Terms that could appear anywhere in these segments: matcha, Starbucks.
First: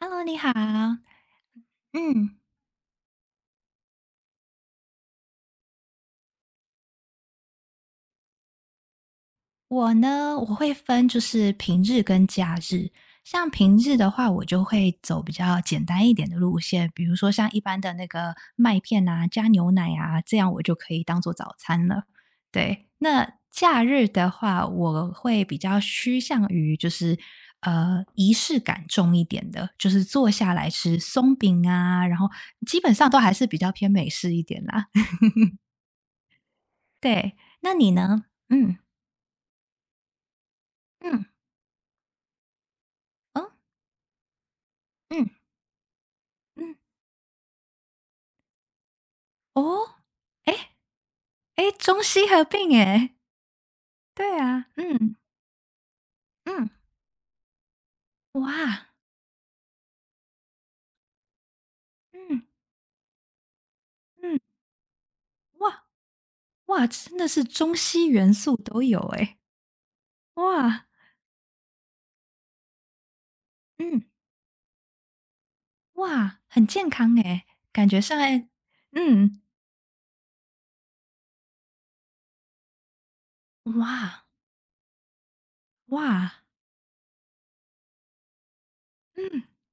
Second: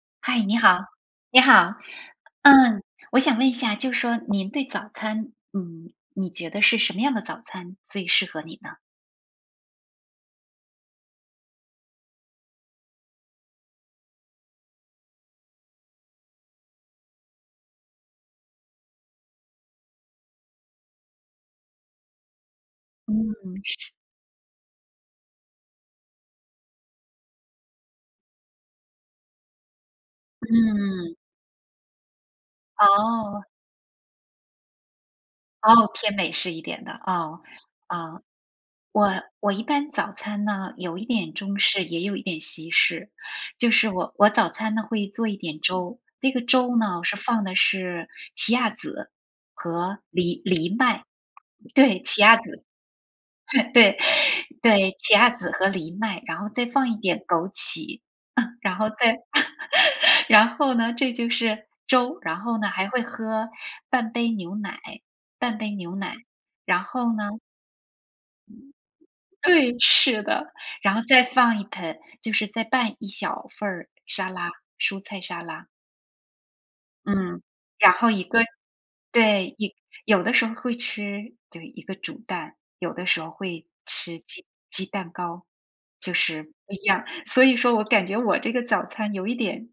Hello，你嗨，好。你好，你好，嗯，嗯，我想问一下，就说您对早餐，你觉得是什么样的早餐最适合你呢？我呢，我会分就是平日跟假日。像平日的话，我就会走比较简单一点的路线，比如说像一般的那个麦片啊，加牛奶啊，这样我就可以当做早餐了。对，那嗯假日的话，我会比较趋向于就是仪式感重一点的，就是坐下来吃嗯，松饼啊，然后基本上都还哦是比较偏美式一点啦。哦，偏美式一点的，对，哦那你哦，呢？嗯我我一般早餐呢，有一嗯。点中式，也有一点西式，嗯，就是我早餐呢会嗯，做一点粥，那个嗯，粥呢是放的是奇亚籽哦，和藜哎藜麦，哎诶，对，中奇西亚合籽。并诶，对，对啊，对，奇嗯，亚籽和藜麦，然后再嗯，放一点枸杞，然哇，后再 然后呢，这就是粥，然嗯，后呢，还会喝半杯嗯，牛奶半杯哇，牛奶，然哇，后真的呢 是中西元素都有诶，对，是的，哇，然后再放一盆就是再拌一小份儿嗯，沙拉，蔬菜沙拉，哇，很健康嗯，诶，感然觉后上一个诶，嗯，对，一有的时候会吃就一个煮蛋，有的时候会哇，吃鸡蛋糕，就哇，是不一样。所以说我感觉我这个早餐有一嗯，点，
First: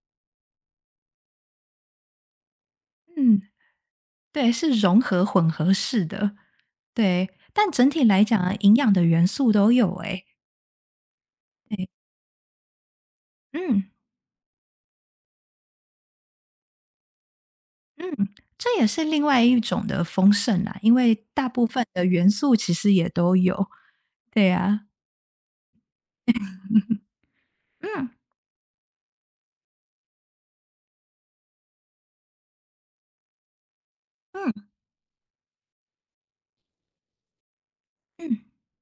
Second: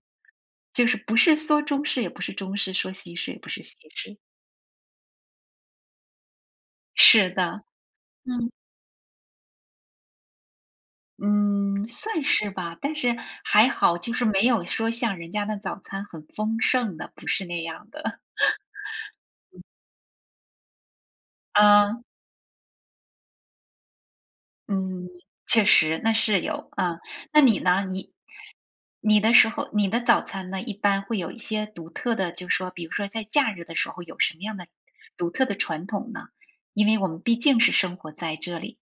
就是不是说中式，也不是中式，说西式也嗯，不是西式。对，是融合混合式的，对，是的，但整体来讲嗯。啊，营养的元素都有诶，嗯，对，算是吧，但是还嗯。好，就是没有说像人家的早餐很丰盛的，不是那样的，嗯，这也是另外一种的丰盛啦，因为大 部分嗯。的元素其实也都有。对呀，嗯，确实，那是有，啊。那你呢？啊嗯你你的时候你的早餐呢，一般会有一些独特的，就说比如说在假日的时候有什么样嗯的独特的传统呢？因为我们毕竟是生活在嗯。这里。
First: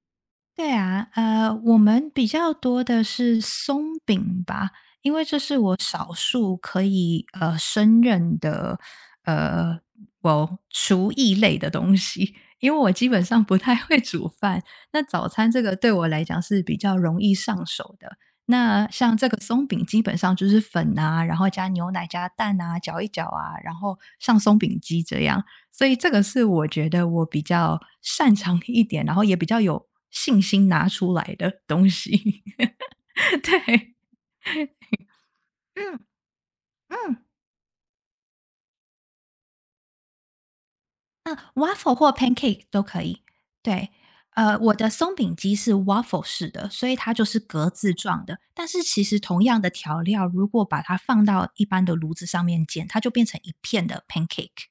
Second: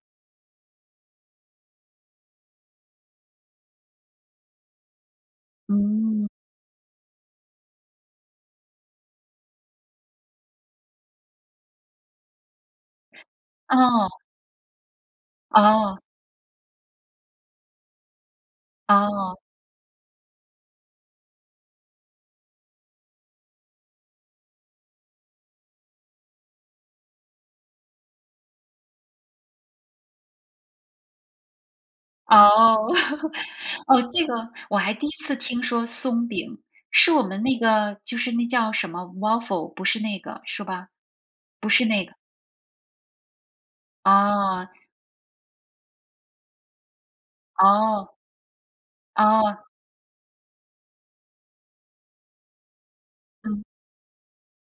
对啊，我们比较多的是松饼吧，因为这是我少嗯，数可以胜任的呃，我厨艺类的东西，因为我基本上不太会哦，煮饭，那早餐这个对哦，我来讲是比较容易上手的。那像这个哦，松饼，基本上就是粉啊，然后加牛奶、加蛋啊，搅一搅啊，然后上松饼机这样。所以这个是我觉得我比较擅长一点，然后也比较有信心拿出来的东西。哦 对。哦，这个我还第一次听说嗯松饼，是我嗯，们那个就是那叫什么 waffle，不是那个，是吧？那 w 不 a f 是 f l e 那或 个，pancake 都可以。对，哦，我的松饼机是 waffle 式的，所以它就是格子哦，状的。但是其实同样哦，的调料，如果把它放到一般的炉子上面煎，它就变成一嗯。片的 pancake。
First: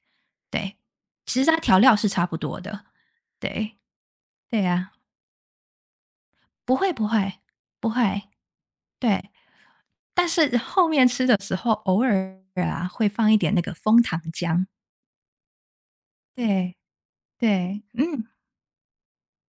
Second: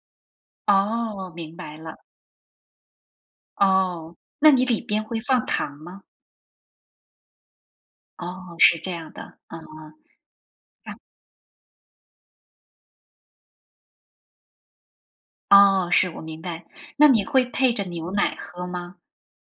对，哦，其实明它白调料了。是差不多的。对，哦，那对你里呀，边会放糖吗？不会不会不会，哦，是这样对。的，嗯嗯但是后啊面吃的时候，偶尔啊会放一点那个枫糖浆。哦，是，我明白。对那你会配对，着牛嗯，奶喝吗？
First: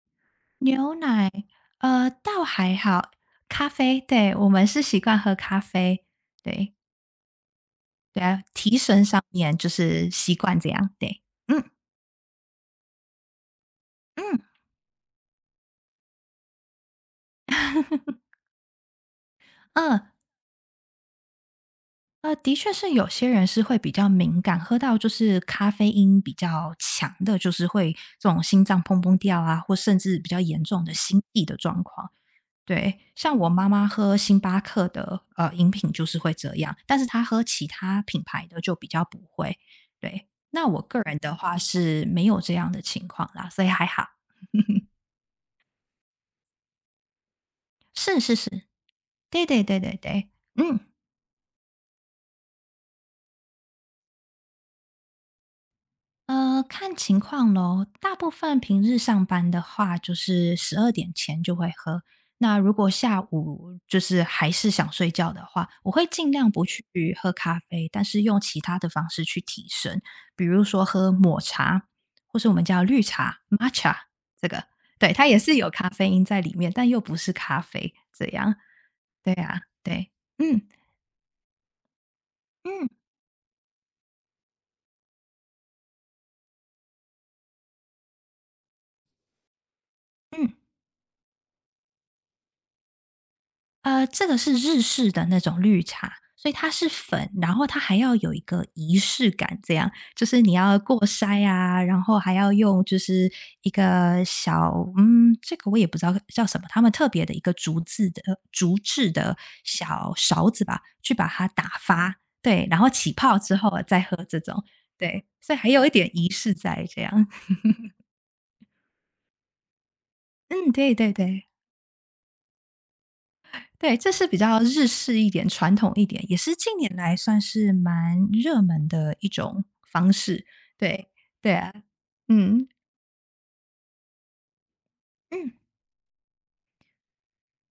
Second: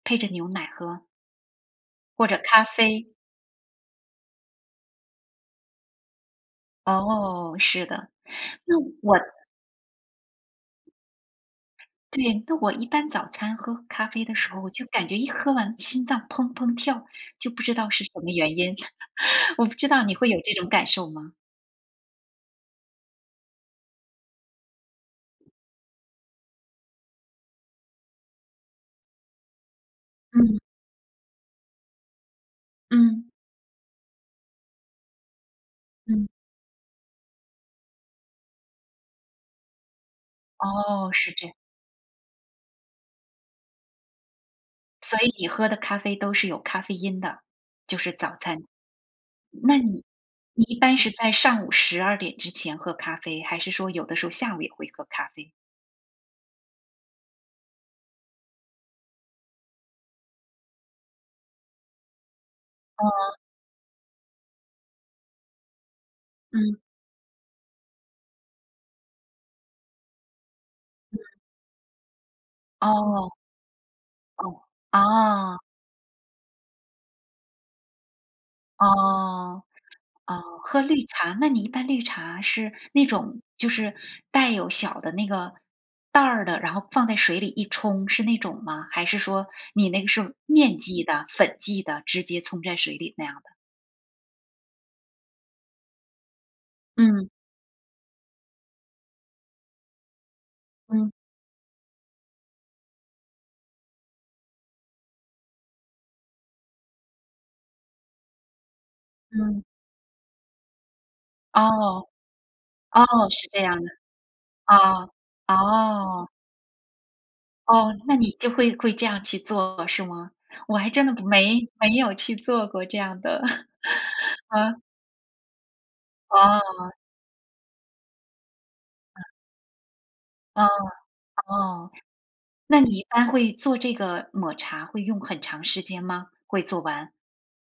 配着牛奶牛喝，奶，或者倒咖还啡？好。咖啡，对，我们是习惯喝咖啡。对哦，是的。对啊，那提神我上面就是习惯这样。对，嗯对，那我一般早餐喝咖啡的嗯时候，我就感觉一喝完心脏砰砰跳，就不知道是什么原因。我不知嗯，道你会有这种感受吗？的确是有些人是会比较敏感，喝到就是咖啡因比较强的，就是会这种心脏砰砰跳啊，或甚至比较严嗯重的心悸的状况。对，嗯像我妈妈喝星巴克的，饮品就是嗯，会这样，但是她喝其他品牌的就比较不会。对，那我个哦，人是的这样。话是没有这样的情况啦，所以还好。所以你喝的咖啡都是有咖啡因的，就是是是早餐。是。对对那对对你对，你嗯。一般是在上午十二点之前喝咖啡，还是说有的时候下午也会喝咖啡？看情况咯，大部分平日上班的话，就是十二点前就会喝。那如果下午就是还是想睡觉的话，我会尽量不嗯，去喝咖啡，但是用其他的方式去提神，比如说喝抹茶，或是我们叫绿哦，茶 （matcha） 这哦，个，对，它也是哦，有咖啡因在里面，但又不是咖啡，这样。对啊，哦，对，哦，嗯，喝绿茶，那你一般绿茶是嗯，那种就是带有小的那个袋儿的，然后放在水里一冲，是那种吗？还是说你那个是嗯。面剂的、粉剂的，直接冲在水里那样的？这个是日式的那种绿茶，所以它是粉，嗯，然后它还要有一个仪式感，这样就是你要过嗯，筛啊，然后还要用就是一个小这个我也不知道叫什么，他们特别的一个竹制的嗯，小勺子吧，去把它打哦。发，对，然后哦，起泡是之这后样啊的，再喝这种，哦，对，所以还有一点哦，仪式在这样，哦，那你就会这样去做是吗？嗯，我还对真对的不对。没没有去做过这样的，对，这是比较日式一点、传统一点，也是近哦，年来算是蛮热门的一种方式。哦，对，对啊，哦，嗯，那你一般会做这个抹茶会用很嗯，长时间吗？会做完？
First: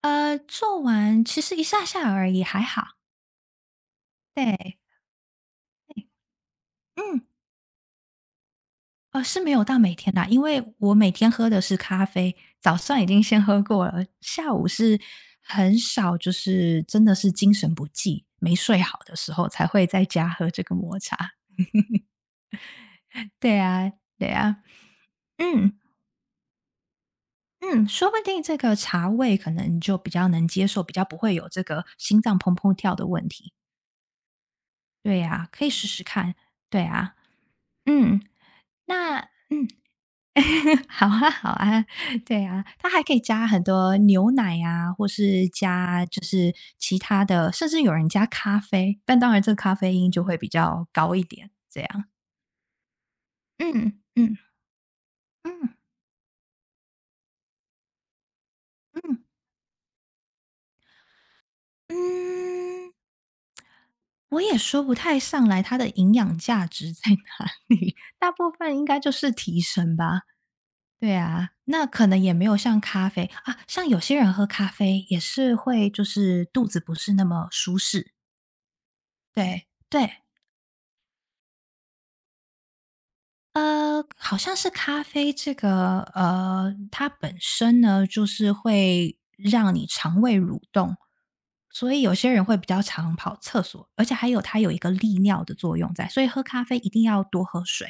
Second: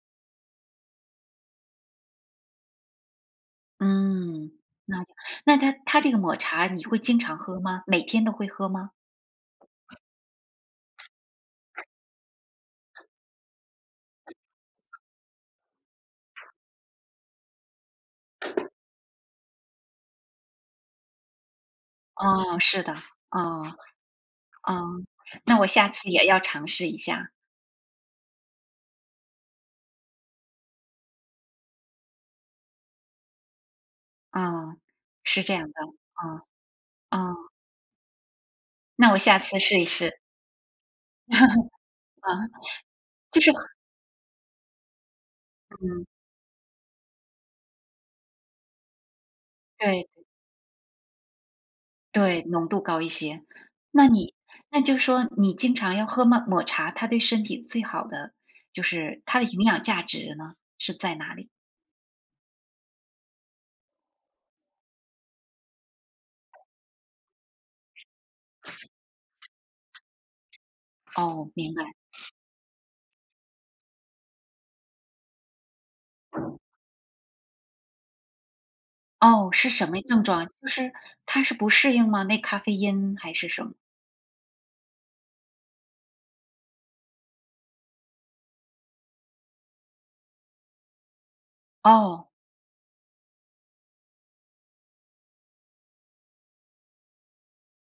做完其实一下下而已，还好。嗯，对，那就那它这个抹茶你会经嗯，常喝吗？每天都会喝吗？是没有到每天啦，因为我每天喝的是咖啡，早上已经先喝过了，下午是很少，就是真的是精神不济、没睡好的时候才会在家喝这个抹茶。哦，是的，对哦，啊，对啊，哦，那我嗯。下次也要尝试一下，嗯，说不定这个茶味可能你就比较能接受，比较不会有这个心脏砰砰跳的问题。嗯，对是呀，这可样以的，试试看。嗯，对啊，嗯，嗯，那我那下次嗯，试一试。好啊，好 啊，啊，对啊，它还可以就加是很多牛奶啊，或是加就很是其他的，甚至有人加咖啡，但当然这个咖啡对因就会比较高一点，这样。对，浓度高一些。嗯那你嗯那就说你嗯经常要喝抹茶，它对身体最好的就是嗯它的营养价值呢，是在哪里？嗯。我也说不太上来它的营养价值在哪里，大部分应该就是提神吧。对哦，啊，明那白。可能也没有像咖啡啊，像有些人喝咖啡也是会就是肚子不是那么舒适。哦，对，是什么对，症状？就是它是不适应吗？那咖啡因还是什么？好像是咖啡这个，它本身呢，就是会让你肠胃蠕动，所以有哦些人会比较常跑厕所，而且还有它有一个利尿的作用在，所以喝咖啡一定要多喝水。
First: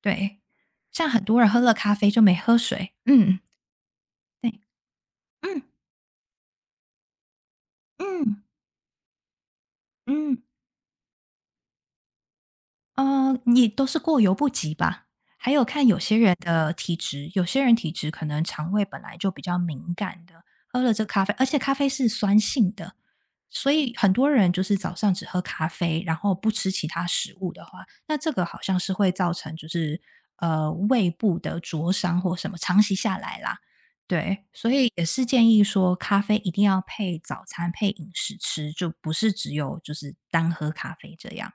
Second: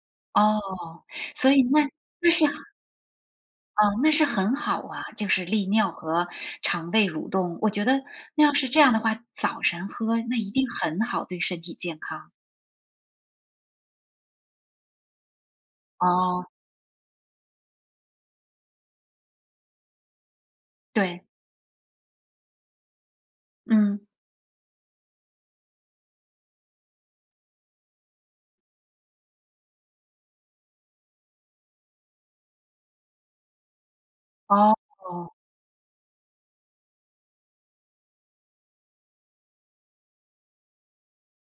对，哦，像很多人所喝以了那咖啡就那没是喝水，嗯，哦，那是对，很好啊，就是嗯，利尿和肠胃蠕动。我觉得嗯，那要是这样的话，早晨喝嗯。那一定很好，对身体健康。嗯，你都是过犹不及吧。还有看有些人哦，的体质，有些人体质可能肠胃本来就比较敏感的，喝了这咖对，啡，而且咖啡是酸性的，所以嗯。很多人就是早上只喝咖啡，然后不吃其他食物的话，那这个好像是会造成就是胃部的灼伤或什么，长期下来啦。对，所哦，以也是建议说，咖啡一定要配早餐、配饮食吃，就不是只有就是单喝咖啡这样。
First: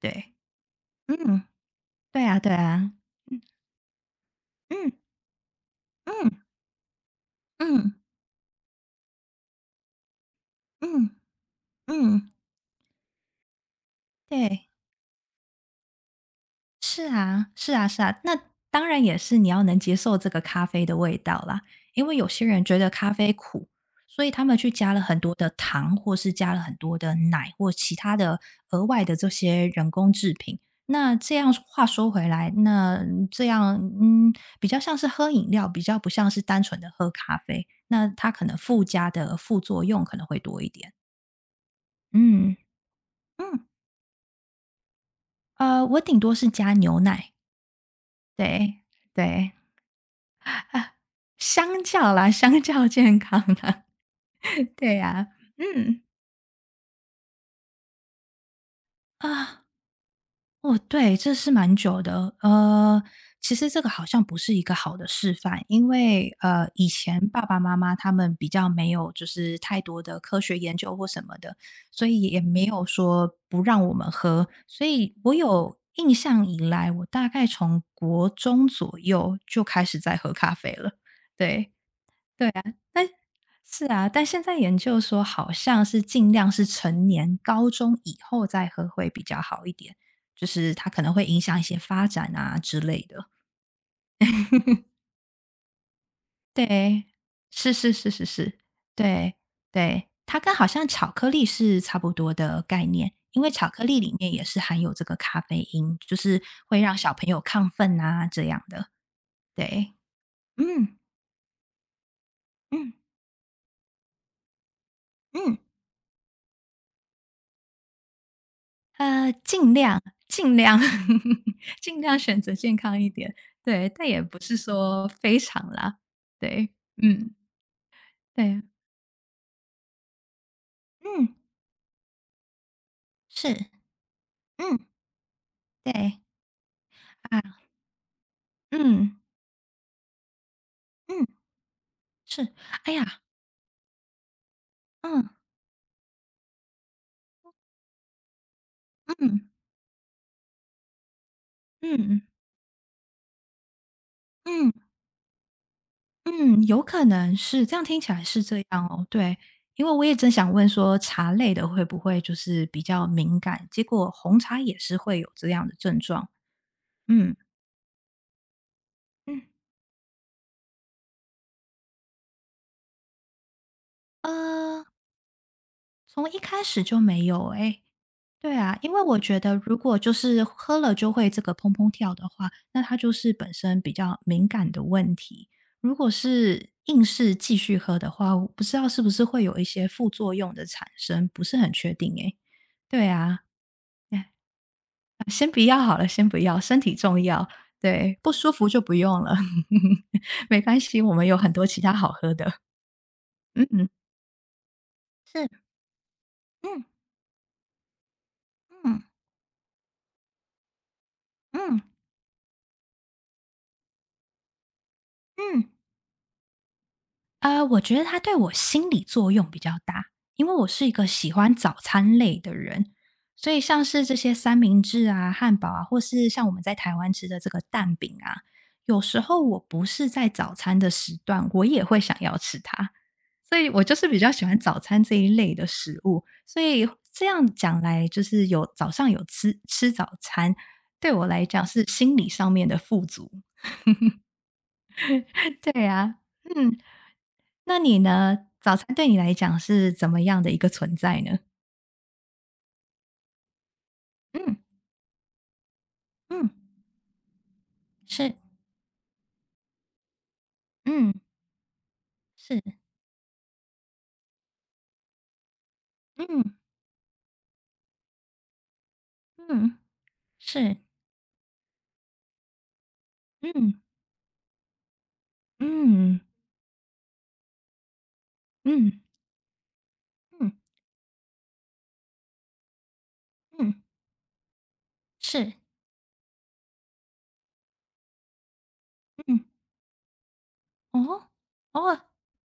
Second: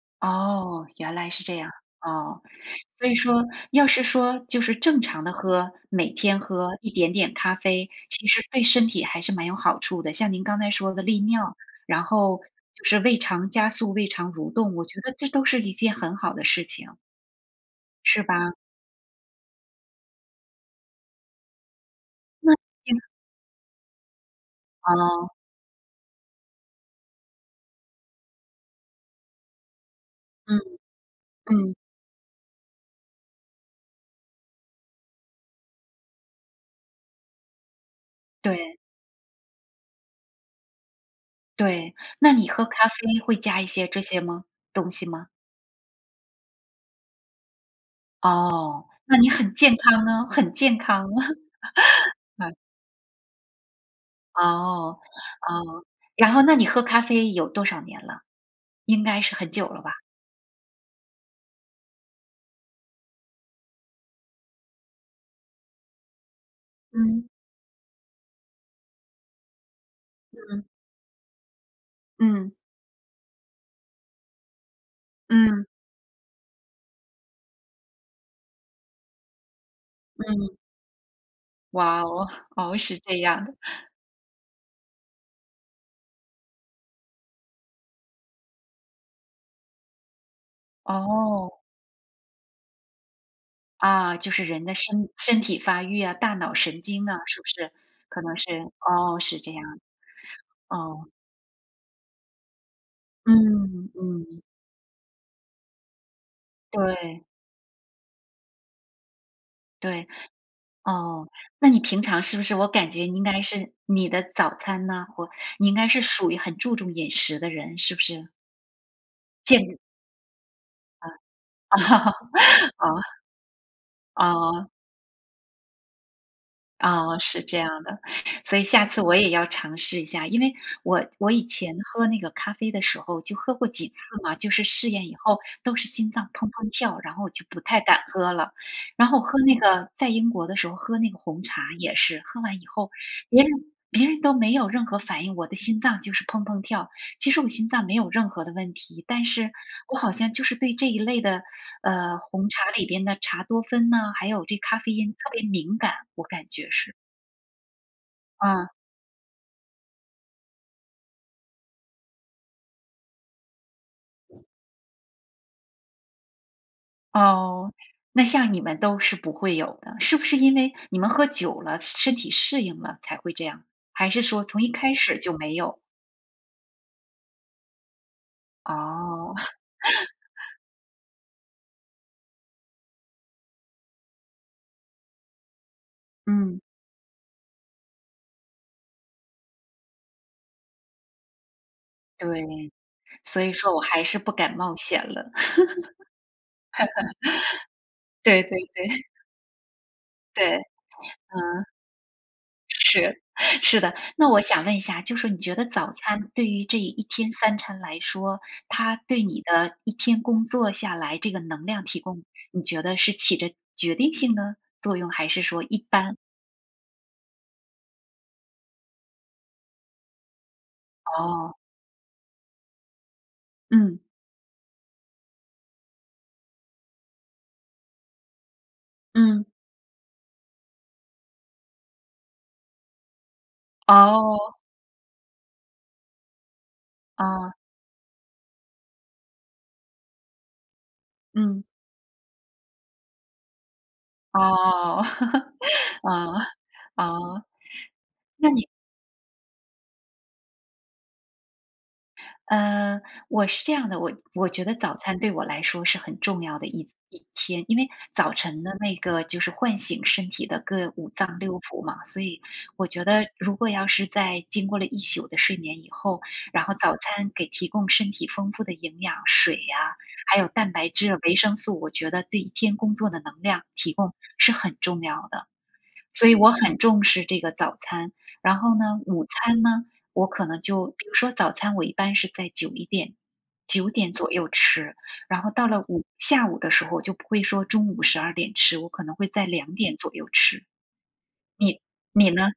对，哦，原来嗯。是这样，对啊哦，对啊，所以说要是说就是嗯正常的喝，每天嗯喝一点点咖啡，嗯其实对身体还是蛮有好处的。像您刚才嗯说的嗯利尿，然嗯，后就是胃肠加速、胃肠蠕对，动，我觉得这都是一件很好的事情，是啊是啊是啊。是吧？那当然也是你要能接受这个咖啡的味道啦，因为有些那人觉得健咖啡苦，所以他们去加康了很哦多的糖，或是加了很多的奶，或其他的额外的这些人工制品。嗯。那这样嗯，话说回来，那这样，嗯，比较像是喝饮料，比较不像是单纯的喝咖啡，那它可能对，附加的副作用可能会多一点。对，那你嗯，喝咖啡会加嗯，一些这些吗东西吗？我顶多是加牛奶，对，哦，那你对，很健康呢，很啊健啊康。嗯，相较健康啦，对哦，呀，哦，嗯，然后那你喝咖啡有多少年了？应该是很啊。久了吧？哦，对，这是蛮久的。其实这个好像不是一个好的示范，因为以前嗯，爸爸妈妈他们比较没有就是太多的科学嗯，研究或什么的，所以也嗯，没有说不让我们喝。所以我嗯，有印象以来，我大概从国中左右就开始在喝咖嗯，啡了。对，哇哦，对啊，哦，是但这样的。是啊，但现在研究说好像是尽量是成年高中以后再喝会比较好一点，就是它可能会影哦，响一些发展啊之类的。啊，就是人的身体发育啊，大脑神对，经啊，是不是？是是是可是能是，是，哦，对是这样，对，它跟好像哦，巧克力是差不多的概念，因为巧克嗯，力里面也嗯，是含有这个咖啡因，就是会让小对，朋友亢奋啊这样的。对，对。嗯哦，那你平常是不是我感嗯觉应该是你的早餐呢，或嗯。你应该是属于很注重饮食的人，是不是？呃，尽健 量尽量 啊尽量选择健康一啊点，对，但也啊 不 是哦说非常啦，对，哦，嗯，是这样的，所对，以下次我也要尝试一下，因为我嗯，我以前喝那个咖啡的时候就喝是，过几次嘛，就是嗯，试验以后都是心对，脏砰砰跳，然后我啊，就不太敢喝了。然嗯，后喝那个在英国的时候喝那个嗯，红茶也是，喝是，完以后哎呀，别人别人都没有任何反嗯，应，我的心脏就是砰砰跳，其实我心脏没有任何的问题，但嗯，是我好像就是对这一类的，嗯，红茶里边的茶多酚呐，还有这嗯，咖啡因特别敏感，我感嗯，觉有是。可能是，这样听起来是这啊，样哦，对，因为我也正想问说茶类的会不会就是比较敏感，结果红茶也是会有这样的症状，嗯，哦，那像你们都是不嗯，会有的，是不是因为你们喝久了，身体适应了才会这样？还是说从一呃。开始就没有？从一开始就没有哎，对啊，因为我哦，觉得 如果就是喝了就会这个砰砰跳的话，那它就是本身比较敏感的问题。如果嗯，是硬是继续喝的话，我不知道是不是会有一些副作用的产生，不是很确定哎。对，对啊，所以说我还是哎，不敢冒险了。先不 要好了，先不要，身体重要。对，不对对舒服就不对，用了，对，没关系，我们有很嗯。多其他好喝的。是，嗯是嗯，的。那我想问一下，就是你是，觉得早餐对于这嗯一天三餐来说，它嗯对你的一天工作下来这个能嗯量提供，你觉得是起着决定性的作用，还是说嗯。一般？我觉得它对我心理作用比较大，因为我是一个喜欢哦，早餐类的人，所以像嗯是这些三明治啊、汉堡啊，或是像我们在台湾吃的这个蛋饼啊，有时候嗯，我不是在早餐的时段，我也会想要吃它，所以我就是比较哦，喜欢早餐这一类的食物，所以这样啊，讲来，就是有早上有吃吃早餐，对我来讲嗯，是心理上面的富足。哦，对哦，啊，嗯。哦，那你呢？那你早餐对你来讲是怎么样的一个存在呢？呃，我是这样的，我嗯觉得早餐对我来说是很重嗯，要的一天，因为是，早晨的那个就是唤醒身体的各五嗯脏六腑嘛，所以是，我觉得如果要是在经过了一宿的睡眠以后，嗯然后早餐给提供身体丰富的营养、水嗯呀、还有蛋是，白质、维生素，我觉得对一天工作的能量嗯提供是很重要的。嗯所以我很重视这个早餐。然后嗯呢，午餐呢，我可嗯能就比如说早餐我一般是在九一点、嗯九点左右吃，然后是，到了午下午的时候，我就不会说中午十二点吃，我可能会嗯在两点左右吃。哦你哦，你呢？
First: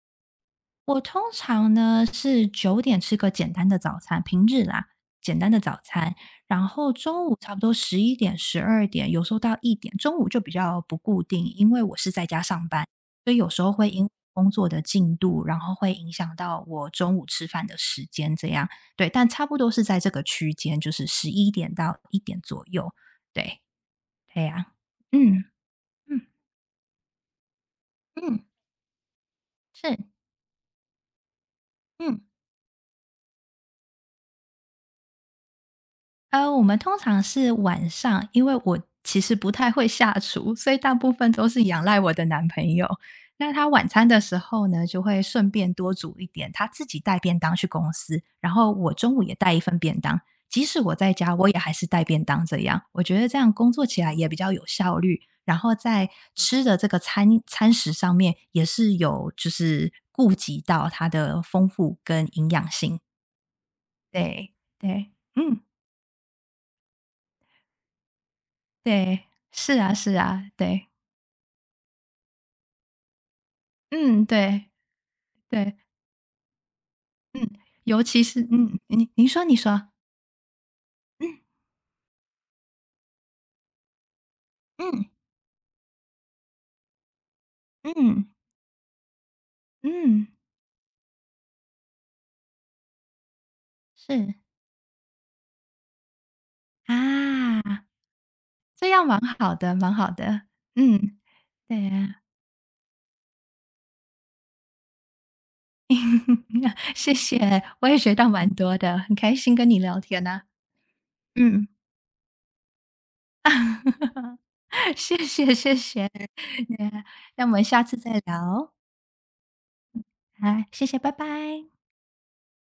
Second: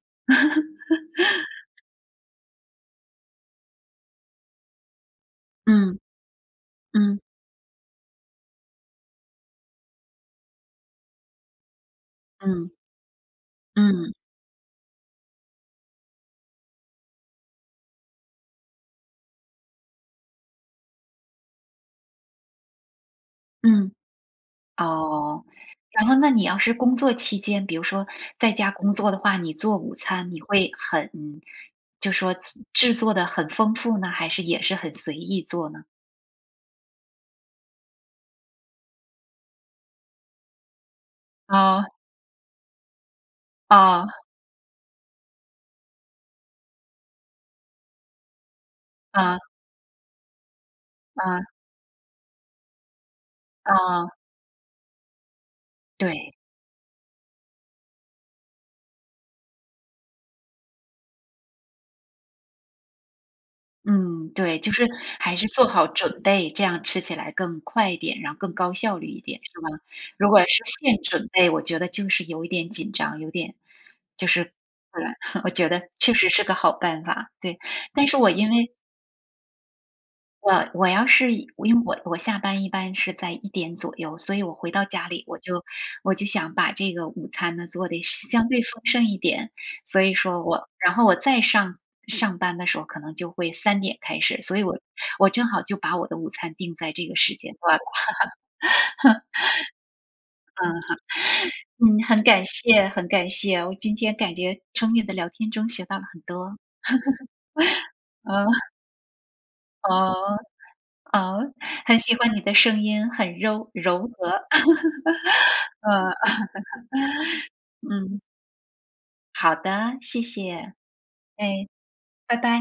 我通常呢是9点吃个简单的早餐，平日啦，简单的早嗯，餐，然后嗯，中午差不多十一点、十二点，有时候到一点，中午就比较不固定，因为我是在家上嗯，班，所以有时候会因为嗯，工作的进度，然后会影响到我中午吃饭的时间，这样对，但差不多是在这个区间，就是十一点到一点左右，对，嗯，对呀、哦。嗯然后嗯那你要是工作期间，比如说嗯，在家工作的话，你做午是，餐你会很就嗯。说制作的很丰富呢，还是也是很随意做呢？我们通常是晚上，因为我其实不太会下厨，所以大部分都是仰哦，赖我的男朋友。那他晚餐哦，的时候呢，就会顺便多煮一点，他自己带便当去公司，然后我中午也啊带一份便当。即使我在家，啊我也还是带便当这样。我觉得这样工作起哦，来也比较有效率，然后在对，吃的这个餐食上面也是有就是顾及到它的丰富跟营养性。嗯，对对，就是对，还是嗯。做好准备，这样吃起来更快一点，然后更高效率一对，点，是吧？是啊是如果啊，是对，现准备，我觉得就是有一点紧张，有点嗯，就是，对，我觉对，得确实是个好办法，嗯，对。尤但是其我是因为嗯，您您说你说，我我要是一因为我下班一般是在一点左右，所以我回到家嗯里，我就想把这个午餐呢做嗯的嗯相对丰盛一点。所以嗯，说我然后我再上班的时候可能就会三点开是，始，所以我我正好就把我的午餐定在这个时间段了。啊，这样蛮好的蛮好的，嗯，对嗯，嗯，啊，很感谢，我今天感觉从你的聊天中学到了很多。谢谢，我也学到嗯，蛮多的，很开心跟你聊哦，天啊，哦，嗯，很喜欢你的声音，很柔和。谢谢谢 谢，嗯，那那我们下次再嗯。聊哦，好的，谢好，谢，谢谢，拜拜。哎，拜拜。